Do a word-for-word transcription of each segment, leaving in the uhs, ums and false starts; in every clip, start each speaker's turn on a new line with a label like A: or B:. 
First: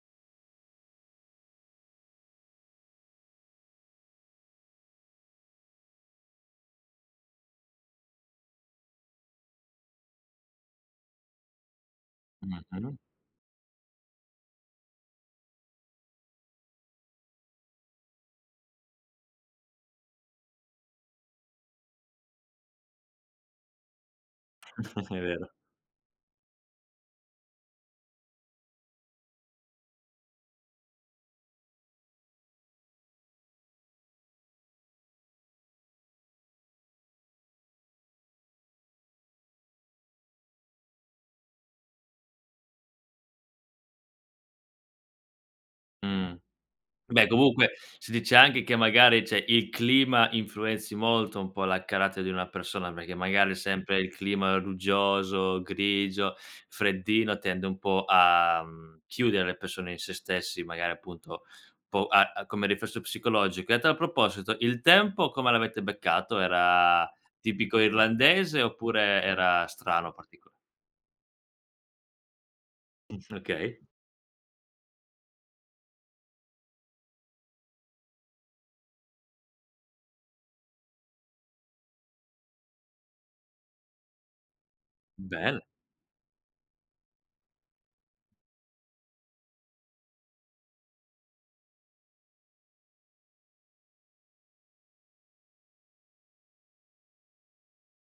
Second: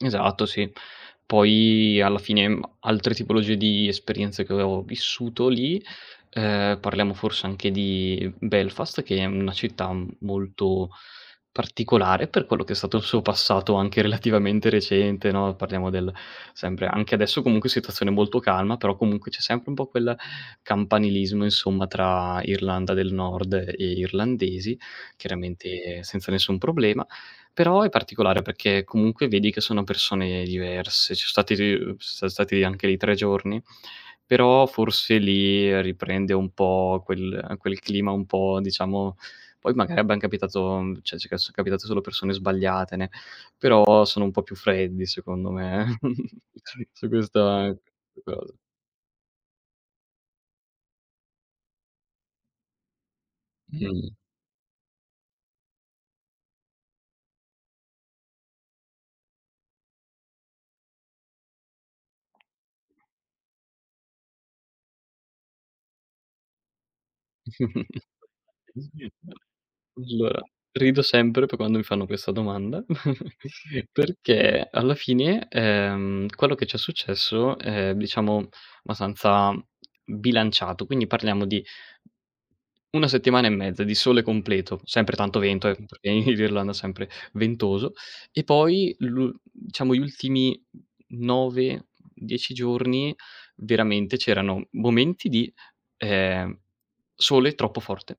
A: Esatto, sì. Poi alla fine, mhmm, altre tipologie di esperienze che avevo vissuto lì, ehm, parliamo forse anche di Belfast che è una città m molto particolare per quello che è
B: Mh-mh.
A: stato il suo passato anche relativamente recente no. Parliamo del sempre anche adesso comunque situazione molto calma, però comunque c'è sempre un po' quel campanilismo insomma tra Irlanda del Nord e Irlandesi,
B: È vero.
A: chiaramente senza nessun problema, però è particolare perché comunque vedi che sono persone diverse, ci so stati ri uhm, s-stati anche lì tre giorni, però forse lì riprende un po' quel quel clima un po' diciamo poi magari abbiam capitato cioè ci ca ci è capitato solo persone sbagliatene ne però sono un po' più freddi secondo me,
B: Mh.
A: su
B: Beh,
A: questo a
B: comunque
A: e
B: si dice
A: cosa.
B: anche che magari, cioè, il clima influenzi molto un po' la carattere di una persona, perché magari sempre il
A: Mh.
B: clima ruggioso, grigio, freddino tende un po' a, mhmm, chiudere le persone in se stessi, magari appunto po' a a come riflesso psicologico. E a tal proposito: il tempo come l'avete beccato? Era tipico irlandese oppure era strano,
A: Allora,
B: particolare?
A: rido sempre poi quando mi fanno questa domanda,
B: Mh, okay.
A: perché alla fine, ehm, quello che ci è successo è diciamo abbastanza bilanciato, quindi parliamo di una settimana e mezza, di sole completo. Sempre tanto
B: Bello!
A: vento, ehm, perché in Irlanda sempre ventoso. E poi lu diciamo gli ultimi nove, dieci giorni veramente c'erano momenti di, ehm, sole troppo forte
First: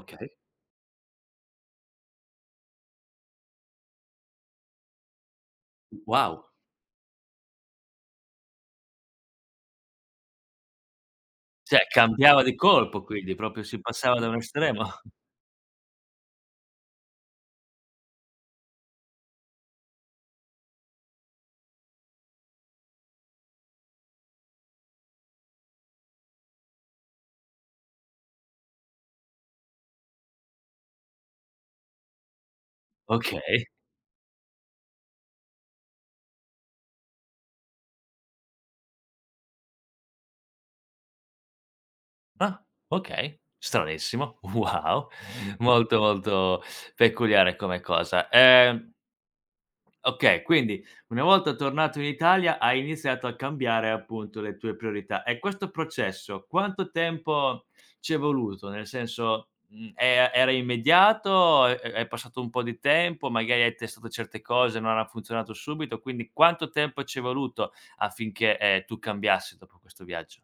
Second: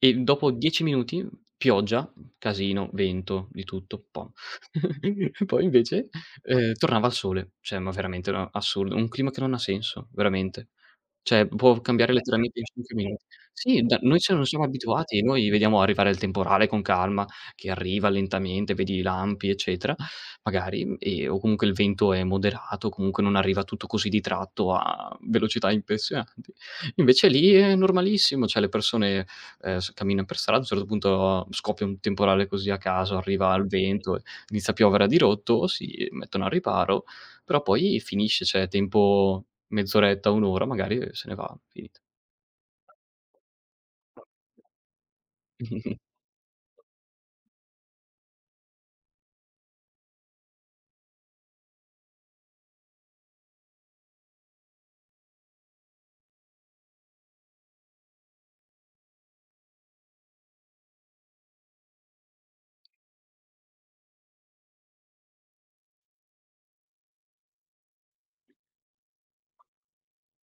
A: e dopo dieci minuti pioggia, casino, vento, di tutto un po'. Poi
B: W
A: invece
B: wow!
A: ehm, tornava il sole, cioè ma veramente una assurdo. Un clima che non ha senso, veramente. Cioè, può
B: Cioè,
A: cambiare
B: cambiava di
A: letteralmente in cinque
B: colpo,
A: minuti.
B: quindi. Proprio
A: Sì
B: si
A: da noi,
B: passava da
A: cioè,
B: un
A: non siamo
B: estremo.
A: abituati! Noi vediamo arrivare il temporale con calma che arriva lentamente vedi i lampi eccetera magari e o comunque il vento è moderato o comunque non arriva tutto così di tratto a velocità impressionanti. Invece lì è normalissimo, cioè le persone, ehm, s camminano per strada, a un certo punto scoppia un temporale così a caso, arriva al
B: Okay.
A: vento, ehm, inizia a piovere a dirotto, si mettono al riparo, però poi finisce, cioè tempo mezz'oretta, un'ora magari se ne va, finito.
B: Ah, okay. Stranissimo. Wow! Molto, molto peculiare come cosa. Ehm Okay. Quindi, una volta tornato in Italia hai iniziato a cambiare appunto le tue priorità e questo processo quanto tempo ci è voluto? Nel senso, mhmm, e a era immediato o è è passato un po' di tempo, magari hai testato certe cose, non han funzionato subito, quindi quanto tempo ci è voluto affinché, ehm, tu cambiassi dopo questo viaggio?